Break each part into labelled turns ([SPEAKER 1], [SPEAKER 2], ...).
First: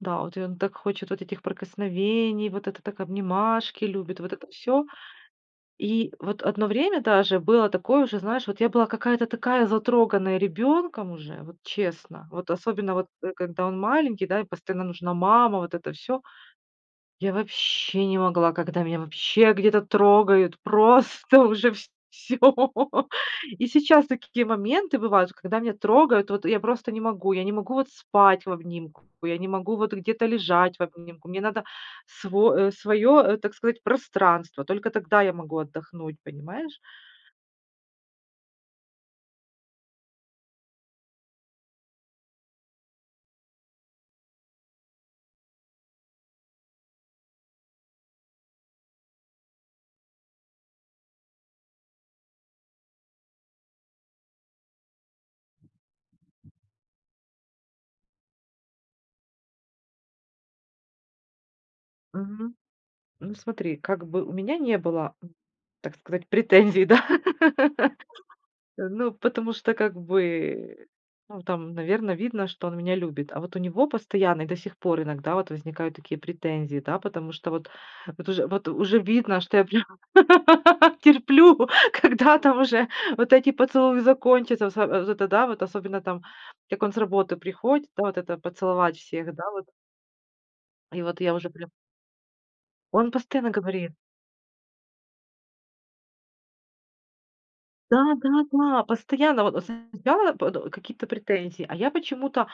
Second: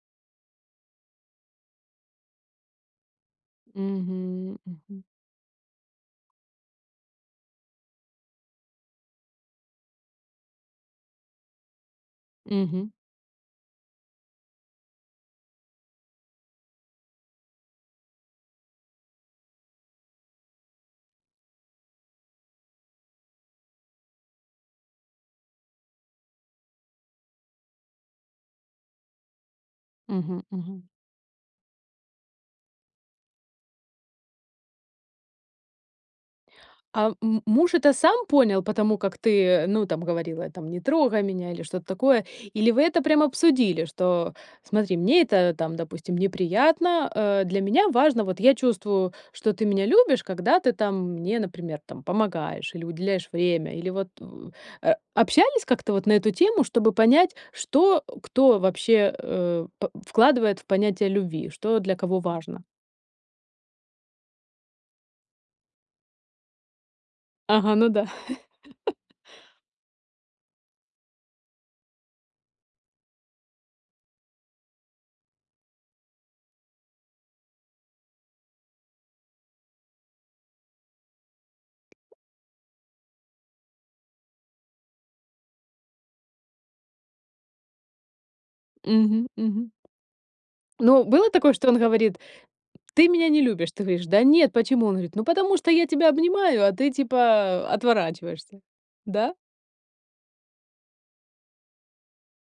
[SPEAKER 1] Да, в эт он так хочет вот этих прикосновений, вот это так обнимашки любит, вот это
[SPEAKER 2] Мгм,
[SPEAKER 1] всё.
[SPEAKER 2] мгм.
[SPEAKER 1] И вот одно время даже было такое уже, знаешь, вот я была какая-то такая затроганная ребенком уже, вот честно, вот
[SPEAKER 2] Мгм.
[SPEAKER 1] особенно, вот, э, когда он маленький, да, и постоянно нужна мама, вот это всё. Я вообще не могла, когда меня вообще где-то трогают, просто уже вс всё. И сейчас такие моменты бывают, когда меня трогают, вот я просто не могу, я не могу вот спать в обнимку, я не могу вот где-то
[SPEAKER 2] Мгм,
[SPEAKER 1] лежать
[SPEAKER 2] мгм.
[SPEAKER 1] в обнимку. Мне надо сво своё, э, так сказать, пространство. Только тогда я могу отдохнуть, понимаешь?
[SPEAKER 2] Ам, м муж это сам понял по тому, как ты, э, ну, там говорила, там: "Не трогай меня" или что-то такое? Или вы это прям обсудили, что: "Смотри, мне это там, допустим, неприятно, э, для меня важно, вот я чувствую, что ты меня любишь, когда ты там мне, например, там помогаешь или уделяешь время"? Или вот, э, общались как-то вот на эту тему, чтобы понять, что кто вообще, э, по вкладывает в понятие любви, что для кого
[SPEAKER 1] Мгм.
[SPEAKER 2] важно.
[SPEAKER 1] Ну, смотри, как бы у меня не было, так сказать, претензий, да.
[SPEAKER 2] Ага, ну да.
[SPEAKER 1] Э, ну, потому что, как бы, ну, там, наверно, видно, что он меня любит. А вот у него постоянно и до сих пор иногда вот возникают такие претензии, да. Потому что вот вот уж вот уже видно, что я прям терплю, когда там уже вот эти поцелуи закончатся. Вот с вот это да, особенно там, как он с работы приходит, да, вот это поцеловать
[SPEAKER 2] Мгм,
[SPEAKER 1] всех, да, вот.
[SPEAKER 2] мгм.
[SPEAKER 1] И
[SPEAKER 2] Ну,
[SPEAKER 1] вот
[SPEAKER 2] было
[SPEAKER 1] я уже
[SPEAKER 2] такое, что
[SPEAKER 1] прям
[SPEAKER 2] он говорит: "Ты
[SPEAKER 1] Он
[SPEAKER 2] меня не
[SPEAKER 1] постоянно
[SPEAKER 2] любишь". Ты
[SPEAKER 1] говорит.
[SPEAKER 2] говоришь: "Да нет, почему?" Он говорит: "Ну, потому что я тебя обнимаю, а ты, типа, отворачиваешься".
[SPEAKER 1] Да-да-да.
[SPEAKER 2] Да?
[SPEAKER 1] Постоянно. Вот, э, см я пот э, какие-то претензии. А я почему-то,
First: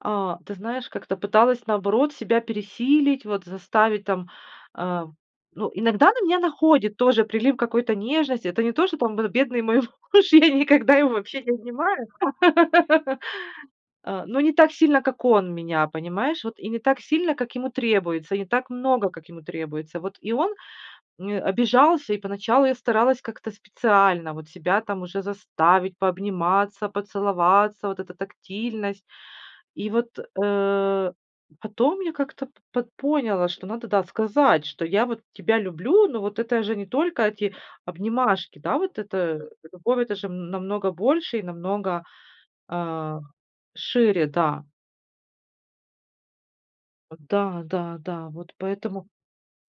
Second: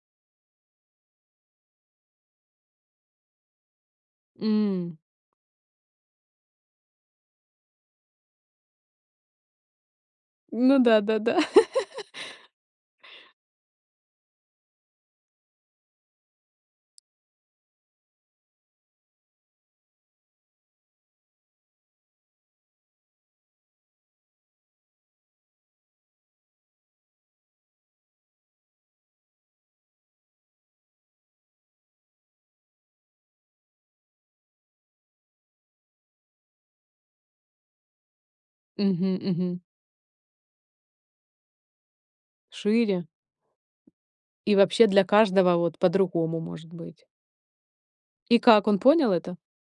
[SPEAKER 1] а, ты знаешь, как-то пыталась, наоборот, себя пересилить, вот, заставить там,
[SPEAKER 2] М.
[SPEAKER 1] а. Ну, иногда на меня находит тоже прилив какой-то нежности. Это не то, что там вот, бедный мой муж, я
[SPEAKER 2] Ну
[SPEAKER 1] никогда его
[SPEAKER 2] да-да-да.
[SPEAKER 1] вообще не обнимаю, а, но не так сильно, как он меня, понимаешь. Вот, и не так сильно, как ему требуется, и не так много, как ему требуется. Вот, и он, э, обижался, и поначалу я старалась как-то специально вот себя там уже заставить пообниматься, поцеловаться, вот эта тактильность. И вот, э, потом я как-то пот поняла, что надо, да, сказать, что я вот тебя люблю, но вот это же не только эти обнимашки, да, вот
[SPEAKER 2] Мгм,
[SPEAKER 1] это, э,
[SPEAKER 2] мгм.
[SPEAKER 1] любовь- это же намного больше и намного,
[SPEAKER 2] Шире.
[SPEAKER 1] а, шире,
[SPEAKER 2] И
[SPEAKER 1] да.
[SPEAKER 2] вообще, для каждого, вот, по-другому может быть.
[SPEAKER 1] Вот да-да-да.
[SPEAKER 2] И
[SPEAKER 1] Вот
[SPEAKER 2] как он
[SPEAKER 1] поэтому
[SPEAKER 2] понял это?